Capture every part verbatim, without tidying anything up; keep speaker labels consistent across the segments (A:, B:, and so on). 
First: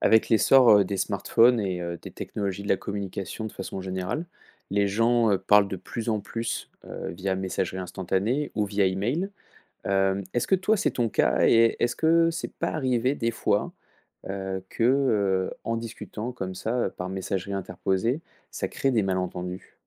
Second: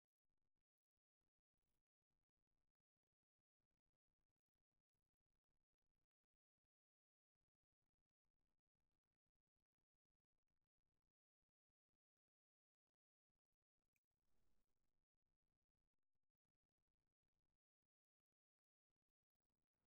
A: Avec l'essor, heu, des smartphones et heu, des technologies de la communication de façon générale, les gens, heu, parlent de plus en plus, heu, via messagerie instantanée ou via email. Hem, est-ce que toi, c'est ton cas et est-ce que c'est pas arrivé des fois, heu, que, heu, en discutant comme ça, heu, par messagerie interposée, ça crée des malentendus?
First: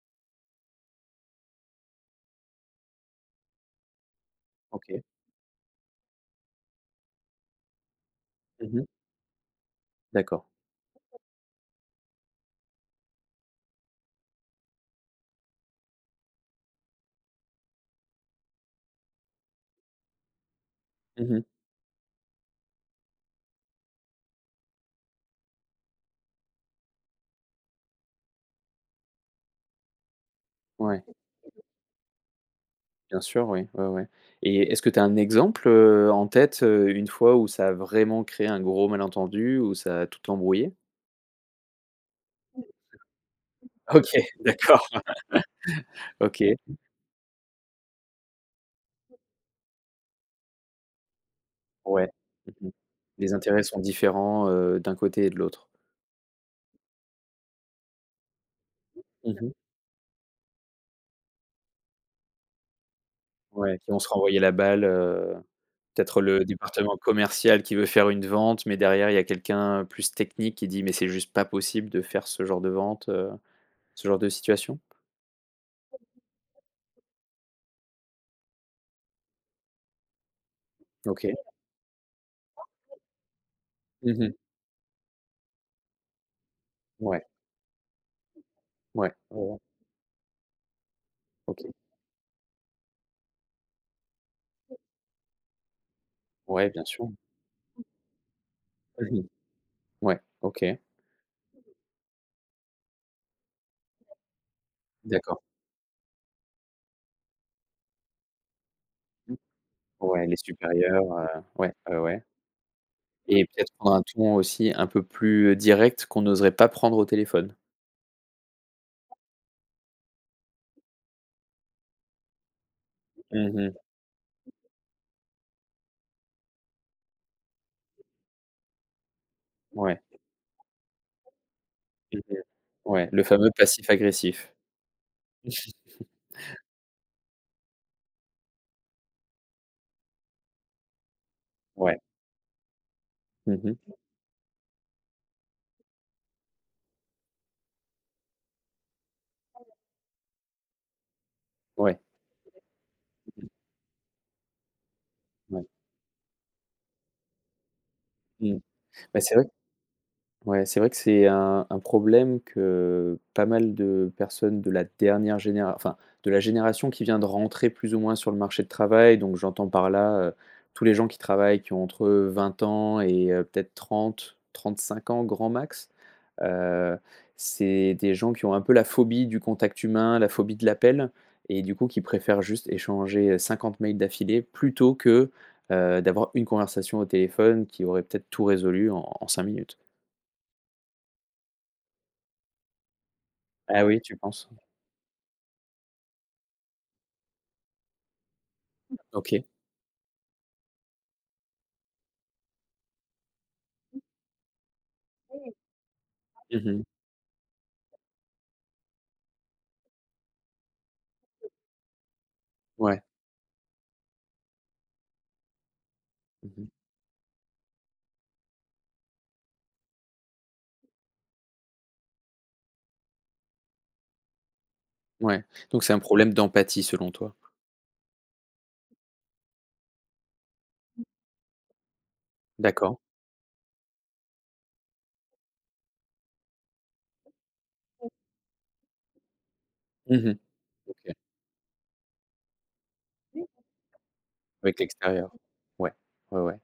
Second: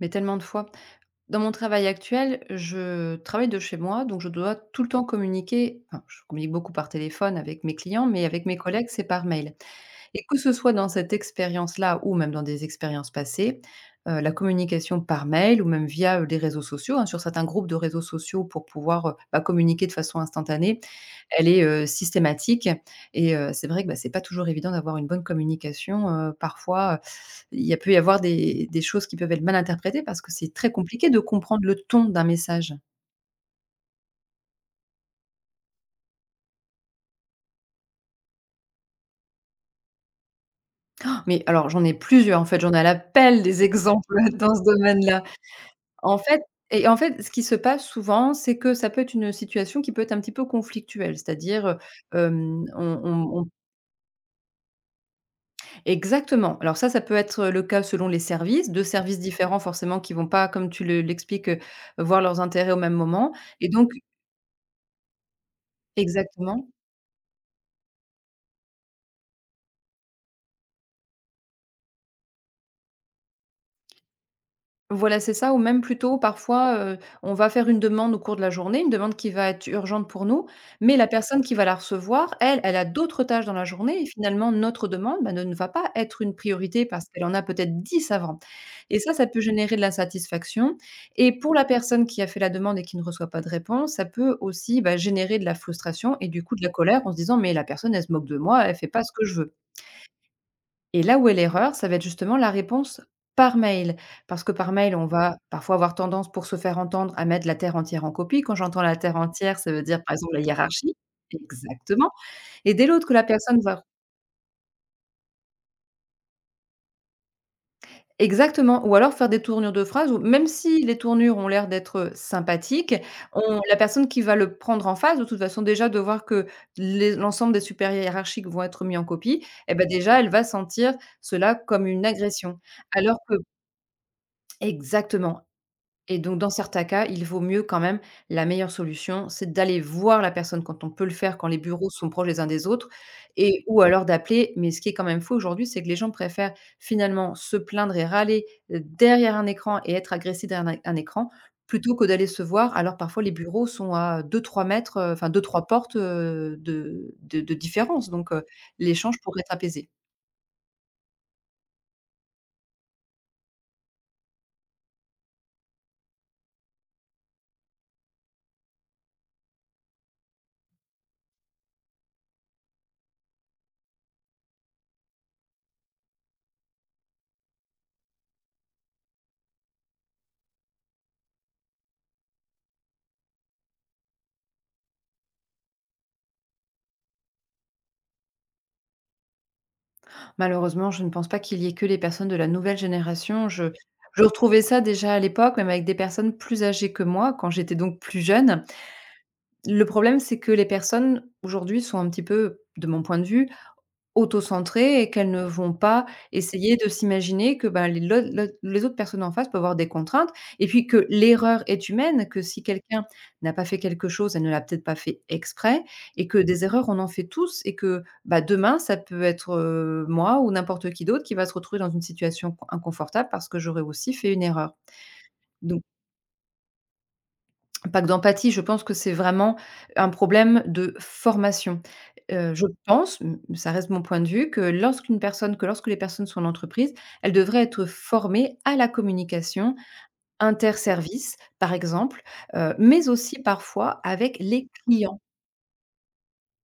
B: Mais tellement de fois. Dans mon travail actuel, je travaille de chez moi, donc je dois tout le
A: OK.
B: temps communiquer. Enfin, je communique beaucoup par téléphone avec mes clients, mais avec mes
A: Mmh.
B: collègues, c'est par mail. Et que
A: D'accord.
B: ce soit dans cette expérience-là ou même dans des expériences passées, euh, la communication par mail ou même via euh, les réseaux sociaux, hein, sur certains groupes de réseaux sociaux pour pouvoir euh, bah, communiquer de façon instantanée,
A: Mmh.
B: elle est euh, systématique. Et euh, c'est vrai que bah, c'est pas toujours évident d'avoir une bonne communication. Euh, parfois, il y a peut y avoir des des choses qui peuvent être mal interprétées parce que c'est très
A: Ouais.
B: compliqué de comprendre le ton d'un message.
A: Bien sûr, oui, ouais, ouais, et est-ce que tu as un exemple, heu, en tête, heu, une fois où ça a vraiment créé un gros malentendu, où ça a tout embrouillé?
B: Mais alors j'en ai plusieurs en fait, j'en ai à la pelle des
A: OK,
B: exemples dans ce
A: d'accord.
B: domaine-là. En fait
A: OK,
B: et en fait, ce qui se passe souvent, c'est que ça peut être une situation qui peut être un petit peu conflictuelle, c'est-à-dire,
A: ouais.
B: heu,
A: Mmh.
B: on
A: Les
B: on on
A: intérêts sont différents, heu, d'un côté et de l'autre.
B: exactement. Alors ça, ça peut être le cas selon les services, deux services
A: Mmh.
B: différents forcément qui vont pas, comme tu le l'expliques, heu, voir leurs intérêts au même moment et
A: Ouais,
B: donc
A: qui vont se renvoyer la balle, heu, peut-être le
B: exactement.
A: département commercial qui veut faire une vente, mais derrière il y a quelqu'un plus technique qui dit: «Mais c'est juste pas possible de faire ce genre de vente», heu, ce genre de situation?
B: Voilà, c'est ça ou même plutôt parfois, heu, on va faire une demande au cours de la journée, une demande qui va être urgente pour nous, mais la
A: OK.
B: personne qui va la recevoir, elle, elle a d'autres tâches dans la journée et
A: Mmh.
B: finalement notre demande, bah, ne ne va pas être une priorité parce qu'elle
A: Ouais,
B: en a peut-être dix avant. Et
A: ouais,
B: ça, ça peut
A: ouais, ouais.
B: générer de l'insatisfaction et pour la
A: OK.
B: personne qui a fait la demande et qui ne reçoit pas de réponse, ça peut aussi, bah, générer de la frustration et du coup de la
A: Ouais, bien
B: colère
A: sûr.
B: en se disant: «Mais la personne, elle se moque de moi, elle fait pas ce que je veux».
A: Ouais, OK,
B: Et là où est l'erreur, ça va être justement la réponse par mail. Parce que par mail, on va
A: d'accord.
B: parfois avoir tendance, pour se faire entendre, à mettre la terre entière en copie. Quand j'entends la terre
A: Mmh.
B: entière, ça veut dire, par
A: Ouais,
B: exemple,
A: les
B: la hiérarchie.
A: supérieurs, heu, ouais, ouais,
B: Exactement.
A: ouais,
B: Et dès l'autre que la
A: et
B: personne
A: peut-être
B: va
A: prendre un ton aussi un peu plus, heu, direct qu'on n'oserait pas prendre au téléphone.
B: exactement, ou alors faire des tournures de phrases où même si les tournures ont l'air d'être sympathiques,
A: Mmh
B: on
A: mh.
B: la personne qui va le prendre en face, de toute façon, déjà de voir que les l'ensemble des supérieurs hiérarchiques vont être mis en copie, et ben
A: Ouais.
B: déjà, elle va sentir cela comme une
A: Mmh mh.
B: agression.
A: Ouais,
B: Alors
A: le
B: que
A: fameux passif agressif.
B: exactement. Et donc dans certains cas, il vaut mieux quand même la meilleure solution, c'est d'aller voir la personne quand on peut le faire, quand les bureaux
A: Ouais.
B: sont proches les uns des autres
A: Mmh
B: et ou
A: mh.
B: alors d'appeler. Mais ce qui est quand même fou aujourd'hui, c'est que les gens préfèrent finalement se plaindre et râler, heu, derrière un écran et être agressés derrière un un écran, plutôt
A: Ouais,
B: que d'aller se voir. Alors parfois les bureaux sont à deux-trois mètres, heu, enfin deux-trois
A: ouais.
B: portes, heu, de de de différence donc heu,
A: Mmh.
B: l'échange
A: Bah, c'est
B: pourrait
A: vrai.
B: être apaisé.
A: Ouais, c'est vrai que c'est un un problème que pas mal de personnes de la dernière génération, enfin, de la génération qui vient de rentrer plus ou moins sur le marché de travail, donc j'entends par là, heu, tous les gens qui travaillent, qui ont entre vingt ans et heu, peut-être trente, trente-cinq ans grand max. Heu, c'est des gens qui ont un peu la phobie du contact humain, la phobie de l'appel et du coup qui préfèrent juste échanger, cinquante mails d'affilée plutôt que, heu, d'avoir une conversation au téléphone qui aurait peut-être tout résolu en en cinq minutes.
B: Malheureusement, je ne pense pas qu'il y ait que les personnes de la nouvelle génération. Je
A: Ah oui, tu
B: je
A: penses?
B: retrouvais ça déjà à l'époque, même avec des personnes plus âgées que moi, quand j'étais donc plus jeune.
A: OK.
B: Le problème, c'est que les personnes, aujourd'hui, sont un petit peu, de mon point de vue, auto-centrées et qu'elles ne vont pas essayer
A: Mmh.
B: de s'imaginer que, bah, les l'au l'au les autres personnes en face peuvent avoir des contraintes et puis que l'erreur est humaine, que si
A: Ouais.
B: quelqu'un n'a pas fait quelque chose, elle ne l'a peut-être pas fait exprès et que des
A: Mmh.
B: erreurs, on en fait tous et que, bah, demain, ça peut être, heu, moi ou n'importe qui d'autre qui va se retrouver dans une situation con inconfortable parce que j'aurais aussi fait une erreur.
A: Ouais. Donc c'est un problème d'empathie selon toi?
B: Pas que d'empathie, je pense que c'est vraiment un problème de formation. Heu, je
A: D'accord.
B: pense, m ça reste mon point de vue, que lorsqu'une personne que lorsque les personnes sont en entreprise, elles devraient être formées à la communication
A: Mmh. OK.
B: interservices, par exemple, heu, mais aussi parfois avec les
A: Avec
B: clients.
A: l'extérieur. Ouais. Ouais, ouais.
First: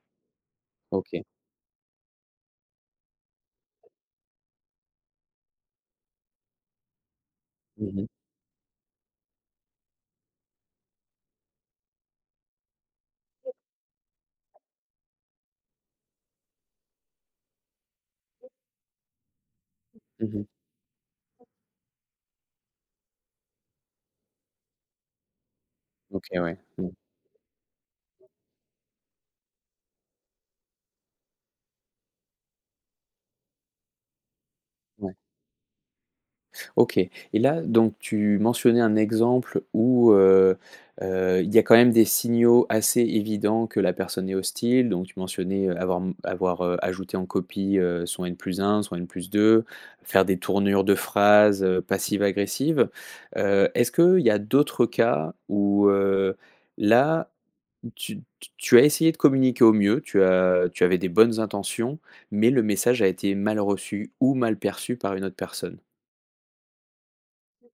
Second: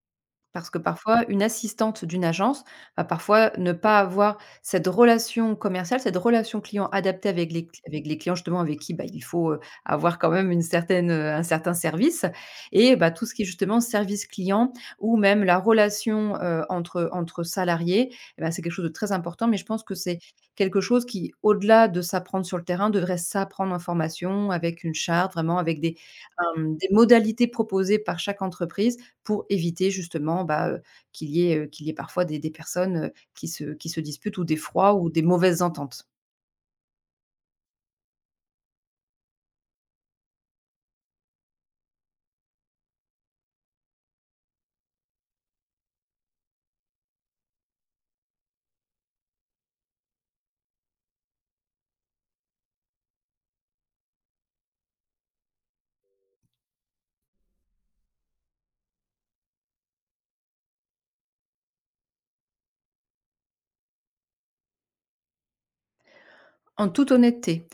B: Parce que
A: OK.
B: parfois, une assistante d'une agence va parfois ne pas avoir cette relation commerciale, cette relation client adaptée avec les cl
A: Mmh
B: avec
A: mh.
B: les clients justement avec qui, bah, il faut, heu, avoir quand même une certaine, heu, un certain service et bah, tout ce qui est justement service client ou même la relation, heu, entre entre salariés et bah, c'est quelque chose de très important. Mais je pense que c'est
A: Mmh.
B: quelque chose qui, au-delà de s'apprendre sur le terrain, devrait s'apprendre en formation avec une charte, vraiment avec des,
A: OK, ouais.
B: hem, des
A: Mmh.
B: modalités proposées par chaque entreprise pour éviter justement, bah, heu, qu'il y ait, heu, qu'il y ait parfois des des personnes, heu, qui se qui se disputent ou des froids ou
A: Ouais.
B: des mauvaises ententes.
A: OK. Et là, donc tu mentionnais un exemple où, heu heu, il y a quand même des signaux assez évidents que la personne est hostile. Donc tu mentionnais, heu, avoir avoir, heu, ajouté en copie, heu, son N plus un, son N plus deux, faire des tournures de phrases, heu, passives-agressives. Heu, est-ce qu'il y a d'autres cas où, heu, là, tu tu as essayé de communiquer au mieux, tu as tu avais des bonnes intentions, mais le message a été mal reçu ou mal perçu par une autre personne?
B: En toute honnêteté,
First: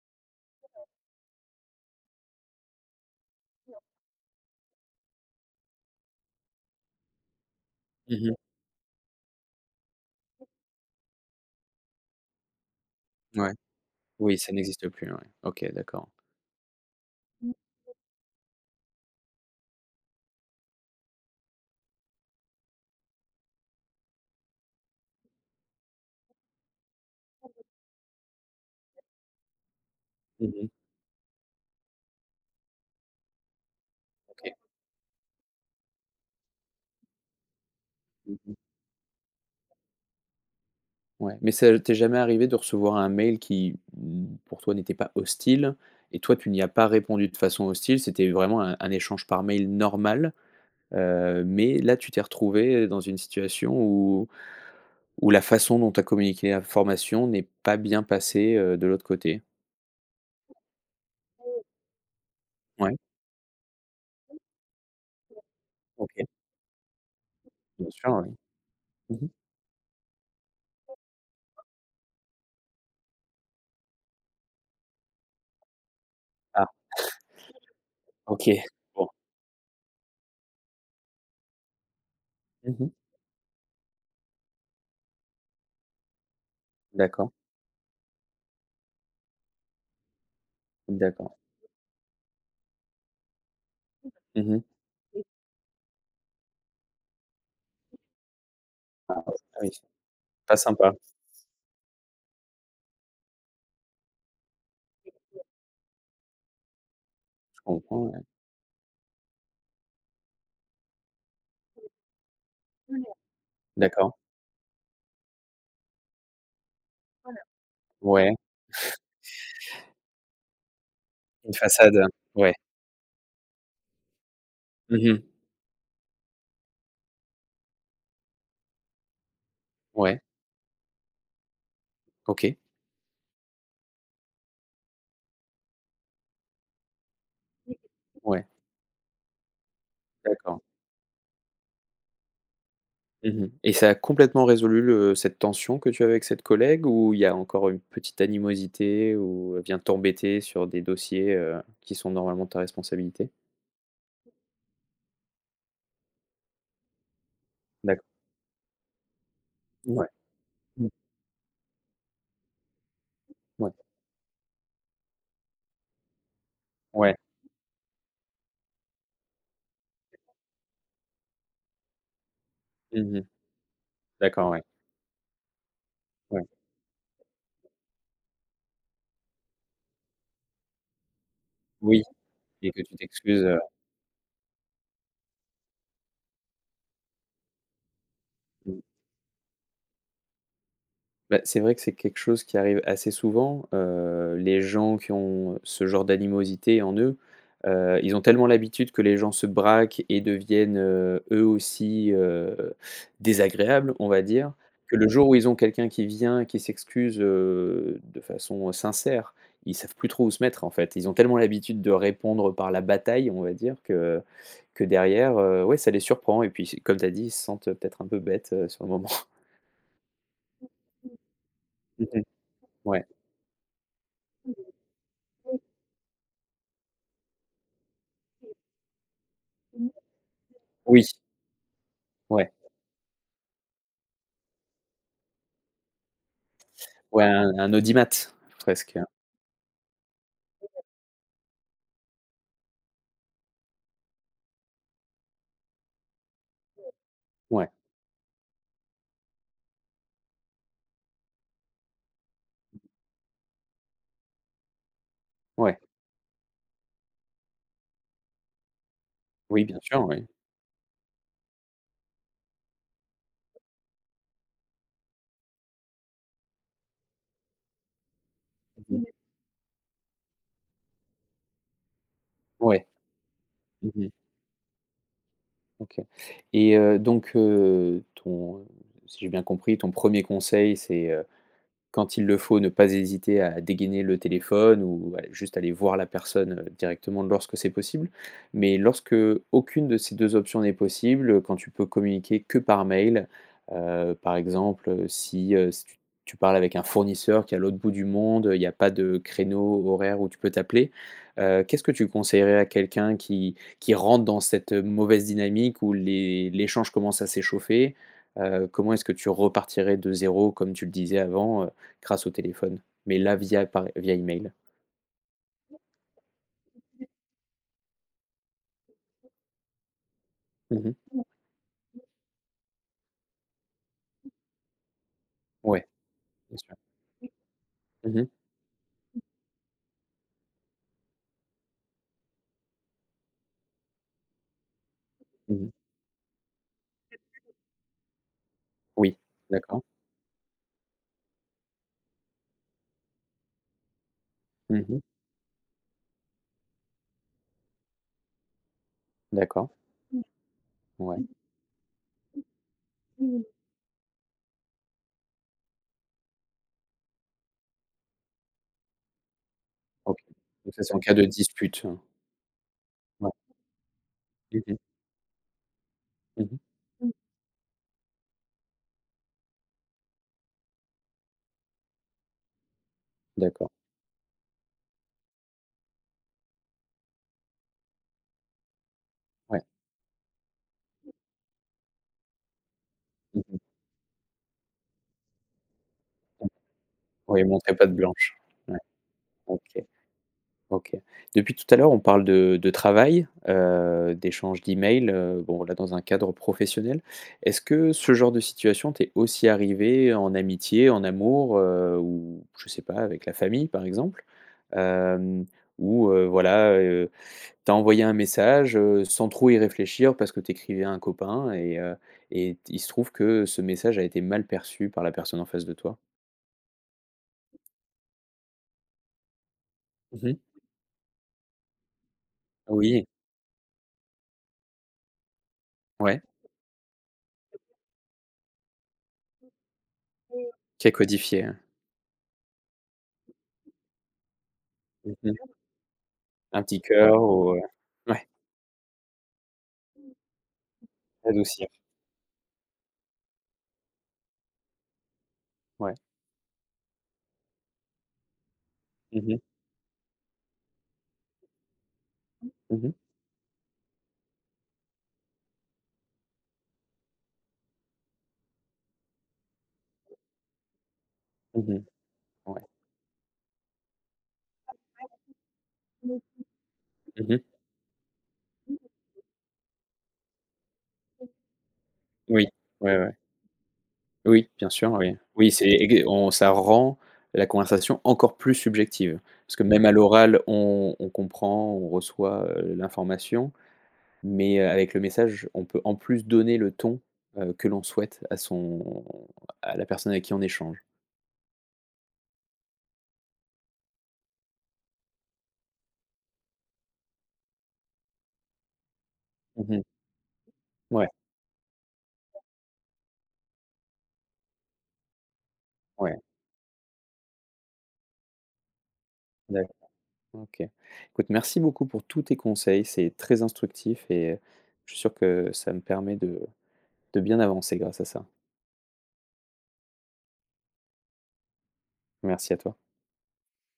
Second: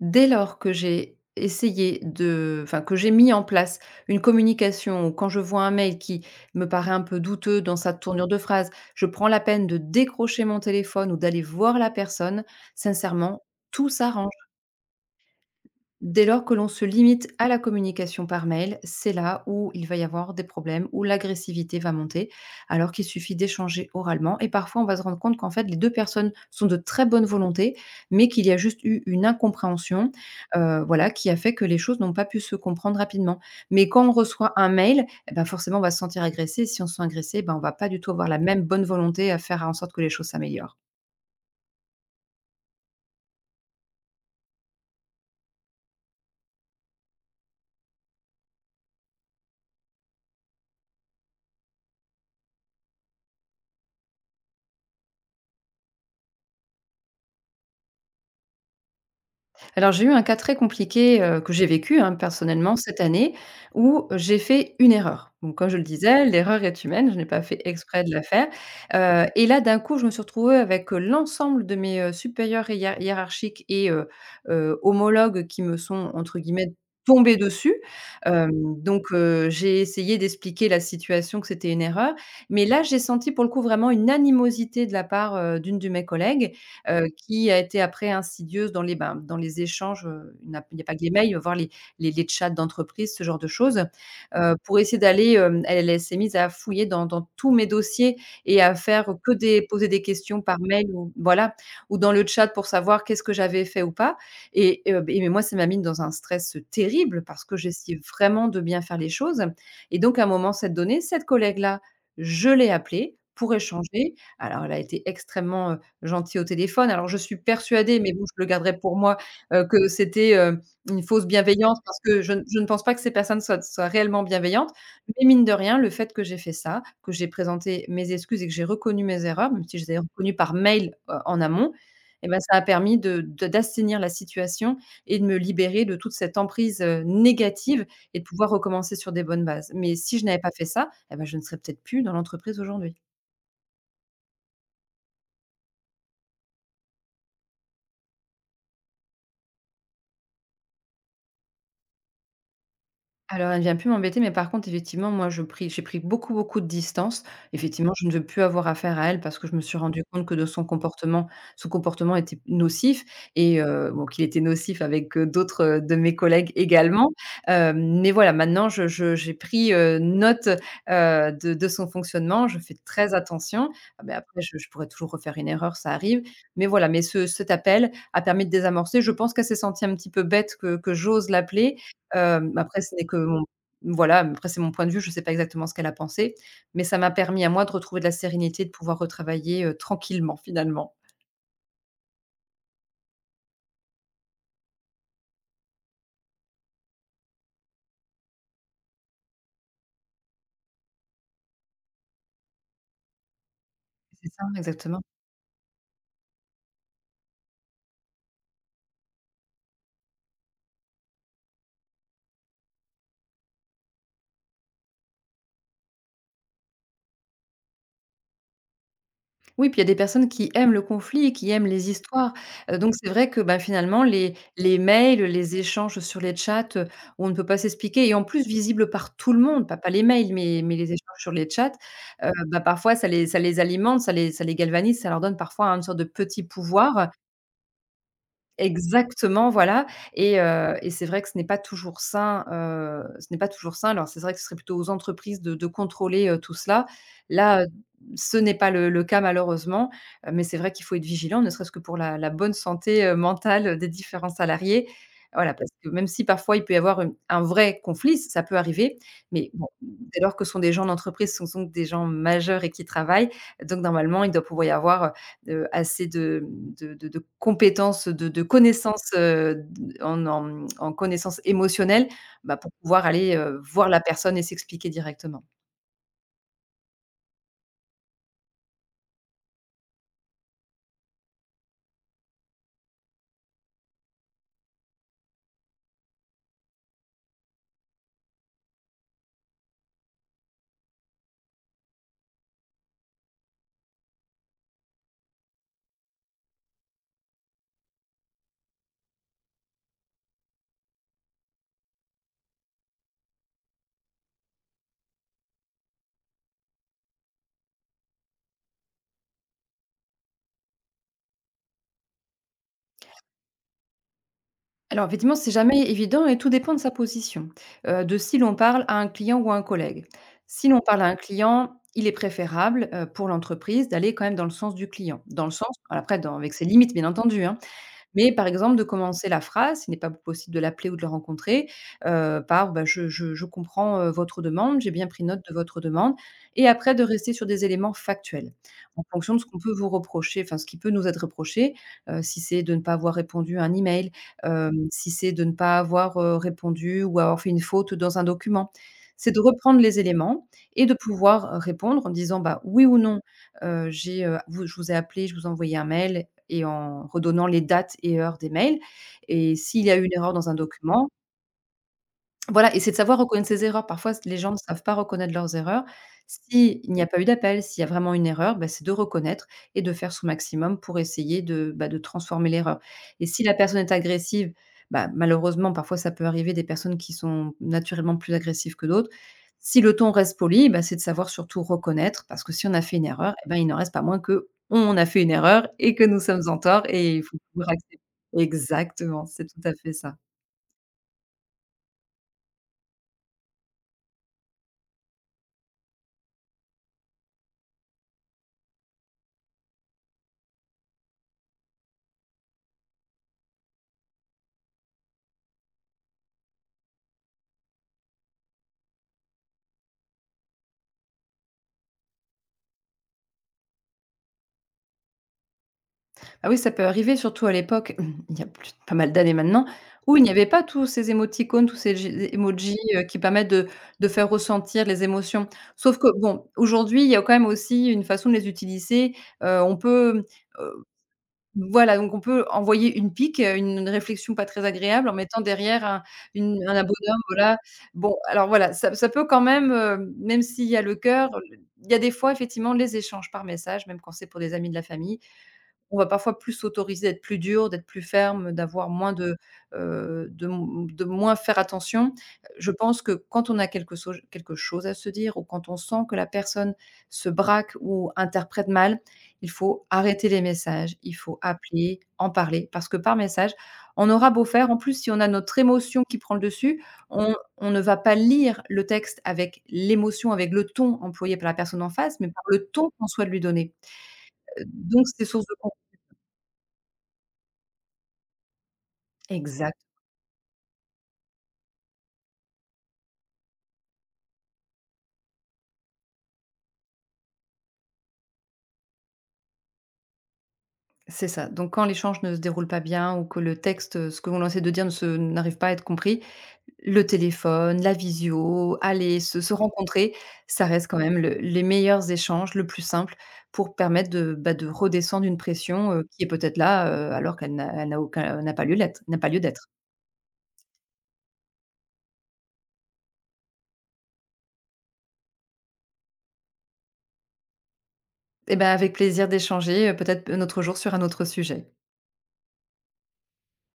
B: dès lors que j'ai essayé de enfin, que j'ai mis en place une communication ou quand je vois un mail qui me paraît un peu douteux dans sa tournure
A: Mmh.
B: de phrase, je prends la peine de décrocher mon téléphone ou d'aller voir la personne, sincèrement,
A: Ouais.
B: tout s'arrange.
A: Oui, ça n'existe plus, ouais. OK, d'accord.
B: Dès lors que l'on se limite à la communication par mail, c'est là où il va y avoir des problèmes, où l'agressivité va monter, alors qu'il suffit d'échanger oralement. Et parfois, on va se rendre compte qu'en fait, les deux personnes sont de très bonne volonté, mais qu'il y a juste eu une incompréhension,
A: Mmh mh.
B: heu, voilà, qui a fait que les choses n'ont pas pu se comprendre rapidement. Mais quand on reçoit
A: OK.
B: un mail, eh ben, forcément, on va se sentir agressé. Si on se sent agressé, eh ben, on va pas du tout avoir
A: Mmh
B: la
A: mh.
B: même bonne volonté à faire en sorte que les choses s'améliorent.
A: Ouais, mais ça t'est jamais arrivé de recevoir un mail qui, mmh, pour toi n'était pas hostile, et toi tu n'y as pas répondu de façon hostile, c'était vraiment un un échange par mail normal, heu, mais là tu t'es retrouvé dans une situation où où la façon dont tu as communiqué l'information n'est pas bien passée, heu, de l'autre côté?
B: Alors j'ai eu un cas très compliqué, heu, que j'ai vécu, hein, personnellement
A: Ouais,
B: cette année où j'ai fait une erreur. Donc comme je le disais,
A: OK,
B: l'erreur est humaine, je n'ai pas fait
A: bien
B: exprès de
A: sûr,
B: la
A: oui.
B: faire,
A: Mmh
B: heu
A: mh.
B: et là d'un coup je me suis retrouvée avec, heu, l'ensemble de mes, heu, supérieurs et hiér hiérarchiques et heu heu, homologues qui me sont entre
A: Ah,
B: guillemets «tombés dessus».
A: OK,
B: Hem,
A: bon.
B: donc heu, j'ai essayé d'expliquer la situation que c'était une erreur, mais
A: Mmh
B: là
A: mh.
B: j'ai senti pour le coup vraiment une animosité de la part, heu, d'une de mes collègues heu,
A: D'accord,
B: qui a été après insidieuse dans les ben, dans les échanges, heu, il n'a il y a pas que les mails,
A: d'accord.
B: voir les les les chats d'entreprise, ce genre de choses,
A: Mmh
B: heu,
A: mh.
B: pour essayer d'aller, hem, elle elle s'est mise à fouiller dans dans tous mes dossiers et à faire
A: Ah
B: que des
A: oui,
B: poser des questions
A: pas
B: par mail
A: sympa,
B: ou voilà, ou dans le chat pour savoir qu'est-ce que j'avais fait ou pas et heu, beh, mais moi ça m'a mise dans un stress terrible parce que
A: je
B: j'essayais
A: comprends, ouais.
B: vraiment de bien faire les choses et donc à un moment, cette donnée, cette collègue-là, je l'ai appelée pour
A: D'accord.
B: échanger. Alors elle a été extrêmement, heu, gentil au téléphone. Alors je suis persuadée, mais bon, je
A: Ouais,
B: le garderai pour moi, heu, que c'était, heu, une fausse
A: une
B: bienveillance
A: façade,
B: parce
A: heu,
B: que je ne
A: ouais.
B: je ne pense pas que ces personnes soient soient réellement bienveillantes.
A: Mmh mh.
B: Mais mine de rien, le fait que j'ai fait ça, que j'ai présenté mes excuses et que j'ai reconnu mes erreurs, même si je les ai
A: Ouais,
B: reconnues par mail, heu, en amont, eh bah, ça
A: OK,
B: a permis de de d'assainir la situation et de me libérer de toute cette emprise, heu, négative et de
A: ouais,
B: pouvoir recommencer sur des bonnes bases. Mais si je n'avais pas
A: d'accord.
B: fait ça, eh bah, je ne serais peut-être plus dans l'entreprise aujourd'hui.
A: Mmh mh. Et ça a complètement résolu le cette tension que tu avais avec cette collègue, ou il y a encore une petite animosité ou elle vient t'embêter sur des dossiers, heu, qui sont normalement de ta responsabilité?
B: Alors elle vient plus m'embêter, mais par contre effectivement moi je pris j'ai pris beaucoup, beaucoup de distance. Effectivement,
A: D'accord.
B: je ne veux plus avoir affaire à elle parce que je me suis rendu
A: Ouais.
B: compte que de son
A: Mmh.
B: comportement, son comportement était nocif et
A: Ouais.
B: heu, bon qu'il était nocif avec, heu, d'autres, heu, de mes collègues également.
A: Ouais.
B: Heu, mais voilà, maintenant je je j'ai pris, heu, note, heu, de de son fonctionnement. Je fais très
A: Mmh mh.
B: attention. Ah beh, après
A: D'accord,
B: je
A: ouais.
B: je pourrais toujours refaire une erreur, ça arrive.
A: Ouais.
B: Mais voilà, mais ce cet appel a permis de désamorcer. Je pense qu'elle s'est sentie un petit peu bête que que j'ose l'appeler.
A: Oui
B: Hem,
A: et
B: après
A: que
B: ce
A: tu
B: n'est que
A: t'excuses,
B: mon
A: heu
B: voilà, après c'est mon point de vue, je sais pas exactement ce qu'elle a pensé, mais ça m'a permis à moi de retrouver de la sérénité, de pouvoir retravailler, heu, tranquillement finalement.
A: Bah, c'est vrai que c'est quelque chose qui arrive assez souvent. Heu, les gens qui ont ce genre d'animosité en eux, heu, ils ont tellement l'habitude que les gens se braquent et deviennent, heu, eux aussi, heu, désagréables, on va
B: C'est ça,
A: dire, que
B: exactement.
A: le jour où ils ont quelqu'un qui vient, qui s'excuse, heu, de façon sincère, ils savent plus trop où se mettre, en fait. Ils ont tellement l'habitude de répondre par la bataille, on va dire, que que derrière, heu, ouais, ça les surprend et puis, comme tu as dit, ils se sentent peut-être un peu bêtes, heu, sur le moment.
B: Oui, puis il y a des personnes qui aiment le conflit, qui aiment les
A: Mmh.
B: histoires. Heu, donc
A: Ouais.
B: c'est vrai que, bah, finalement les les mails, les échanges sur les chats, heu, où on ne peut pas s'expliquer et en plus visibles par tout le monde, pas pas les mails, mais mais les
A: Oui,
B: échanges sur les chats, heu,
A: ouais,
B: bah, parfois ça les ça les alimente, ça les ça les galvanise, ça leur donne parfois une sorte de petit pouvoir.
A: ouais, un un audimat presque, hein.
B: Exactement, voilà. Et heu et c'est vrai que ce n'est pas toujours sain, heu, ce n'est pas toujours sain. Alors c'est vrai que ce serait plutôt aux entreprises de de contrôler, heu, tout cela. Là, heu,
A: Ouais,
B: ce n'est pas le le cas, malheureusement. Heu, mais c'est vrai qu'il faut être vigilant, ne serait-ce que pour la la bonne santé, heu, mentale des différents salariés. Voilà, parce
A: ouais,
B: que même si parfois il peut y avoir une un vrai conflit, ça peut arriver, mais
A: oui,
B: bon,
A: bien sûr,
B: dès
A: oui.
B: lors que ce sont des gens d'entreprise, ce sont des gens majeurs et qui travaillent, donc normalement, il doit pouvoir y avoir, heu, assez de de de de compétences, de de
A: Mmh.
B: connaissances, heu, d en en, mmh, en connaissances émotionnelles, bah, pour
A: Ouais,
B: pouvoir aller, heu, voir la
A: mmh.
B: personne et s'expliquer directement.
A: OK. Et heu, donc heu, ton si j'ai bien compris, ton premier conseil, c'est, heu, quand il le faut, ne pas hésiter à dégainer le téléphone ou à juste aller voir la personne, heu, directement lorsque c'est possible. Mais lorsque aucune de ces deux options n'est possible, quand tu peux communiquer que par mail, heu, par exemple, heu, si, heu, si tu tu parles avec un fournisseur qui est à l'autre bout du monde, il n'y a pas de créneau horaire où tu peux t'appeler. Heu, qu'est-ce que tu conseillerais à quelqu'un qui qui rentre dans cette mauvaise dynamique où les l'échange commence à s'échauffer? Heu, comment est-ce que tu repartirais de zéro, comme tu le disais avant, euh, grâce au téléphone, mais là via par via email.
B: Alors effectivement, c'est jamais évident et tout dépend de sa position, heu, de si l'on parle à un client ou à un collègue. Si
A: Mmh
B: l'on parle à
A: mh.
B: un client, il est préférable, heu, pour l'entreprise d'aller quand même dans le sens du client, dans le sens
A: Ouais,
B: alors après dans avec
A: bien
B: ses
A: sûr.
B: limites, bien entendu, hein.
A: Mmh mh.
B: Mais par exemple, de commencer la phrase, s'il n'est pas possible de l'appeler ou de le rencontrer, heu, par, bah, je je je comprends, heu, votre demande, j'ai bien pris note de
A: Mmh mh.
B: votre demande, et après de rester sur des éléments factuels. En
A: Oui,
B: fonction de ce qu'on peut
A: d'accord.
B: vous reprocher, enfin ce qui peut nous être reproché, heu, si c'est de ne pas avoir répondu à un email,
A: Mmh
B: hem,
A: mh.
B: si c'est de ne pas avoir, heu, répondu ou avoir fait une faute dans un document. C'est de
A: D'accord.
B: reprendre les éléments et de
A: Ouais.
B: pouvoir euh, répondre en disant, bah: «Oui ou non, heu, j'ai, heu, vous je vous ai appelé, je vous ai envoyé un mail et en redonnant les dates et heures des mails et s'il y a eu une
A: OK.
B: erreur dans un
A: Donc ça, c'est en
B: document».
A: cas de dispute, hein.
B: Voilà, et c'est de savoir
A: Ouais.
B: reconnaître ses erreurs. Parfois les gens ne
A: Mmh
B: savent
A: mh.
B: pas reconnaître leurs erreurs.
A: Mmh mh.
B: S'il n'y a pas eu d'appel, s'il y a vraiment une erreur, bah, c'est de reconnaître et de faire son maximum pour essayer de, bah, de transformer l'erreur. Et si la
A: D'accord.
B: personne est agressive, bah, malheureusement parfois ça peut arriver, des personnes qui sont naturellement plus agressives que d'autres.
A: Ouais.
B: Si le ton reste poli, bah, c'est de savoir surtout reconnaître, parce que si on a fait une erreur,
A: Mmh
B: et ben,
A: mh.
B: il n'en reste pas moins que on a fait une erreur et que nous sommes
A: Mmh.
B: en tort et il faut
A: Oui,
B: pouvoir
A: montrer patte
B: accep...
A: blanche. Ouais,
B: Exactement, c'est tout à
A: OK.
B: fait ça.
A: OK. Depuis tout à l'heure, on parle de de travail, heu, d'échange d'emails, heu, bon là dans un cadre professionnel. Est-ce que ce genre de situation t'est aussi arrivé en amitié, en amour, heu, ou je sais pas avec la famille par exemple? Hem, où, heu, voilà, heu, tu envoyé un message, heu, sans trop y réfléchir parce que t'écrivais à un copain et heu et il se trouve que ce message a été mal perçu par la personne en face de toi?
B: Ah oui, ça peut arriver, surtout à l'époque, il y a plus pas mal d'années maintenant, où il n'y
A: Mmh.
B: avait pas tous ces émoticônes, tous ces gé emojis, heu,
A: Oui,
B: qui permettent de de faire ressentir les émotions. Sauf que
A: ouais.
B: bon, aujourd'hui, il y a quand même aussi une façon de les utiliser. Heu, on peut, heu,
A: Qui a codifié, hein.
B: voilà, donc on peut envoyer une pique, heu, une une réflexion pas très agréable en mettant derrière un une
A: Un petit
B: un
A: cœur
B: bonhomme,
A: ou
B: voilà.
A: heu,
B: Bon,
A: ouais,
B: alors voilà, ça ça peut quand même, heu, même s'il y a le cœur,
A: adoucir,
B: il y a des fois effectivement les échanges par message, même quand c'est pour des amis de la famille,
A: ouais.
B: on va parfois plus s'autoriser d'être plus dur, d'être plus ferme, d'avoir moins
A: Mmh
B: de,
A: mh.
B: heu, de m de moins faire attention. Je
A: Mmh mh.
B: pense que quand on a quelque sauge quelque chose à se dire ou quand on sent que la personne se braque ou interprète mal, il faut arrêter les messages, il faut
A: Mmh mh.
B: appeler, en
A: Ouais.
B: parler, parce que par message, on aura beau faire, en plus, si on a notre émotion qui prend le dessus,
A: Mmh
B: on
A: mh.
B: on ne va pas lire le texte avec l'émotion, avec le ton employé par la personne en face, mais par
A: Oui,
B: le ton
A: ouais,
B: qu'on
A: ouais.
B: souhaite lui donner.
A: Oui,
B: Heu,
A: bien sûr,
B: donc
A: oui.
B: c'est source
A: Oui,
B: de
A: c'est
B: conflit.
A: ex on ça rend la conversation encore plus subjective. Parce que
B: Exact.
A: même à l'oral, on on comprend, on reçoit, heu, l'information, mais heu, avec le message, on peut en plus donner le ton, heu, que l'on souhaite à son à la personne avec qui on échange.
B: C'est ça. Donc quand l'échange ne se déroule pas bien ou que le texte, heu, ce que l'on essaie de dire ne se n'arrive pas à être compris, le téléphone, la visio, aller se se
A: Mmh mh.
B: rencontrer, ça reste quand
A: Ouais,
B: même le les meilleurs échanges, le plus simple pour permettre de, bah, de redescendre une pression, heu,
A: ouais.
B: qui est peut-être là, heu, alors qu'elle n'a elle n'a aucun n'a pas lieu l'être n'a pas lieu
A: D'a
B: d'être.
A: OK. Écoute, merci beaucoup pour tous tes conseils, c'est très instructif et euh, je suis sûr que ça me permet de de bien avancer grâce à ça.
B: Eh ben, avec plaisir d'échanger, heu, peut-être un autre jour sur un autre sujet.
A: Merci à toi.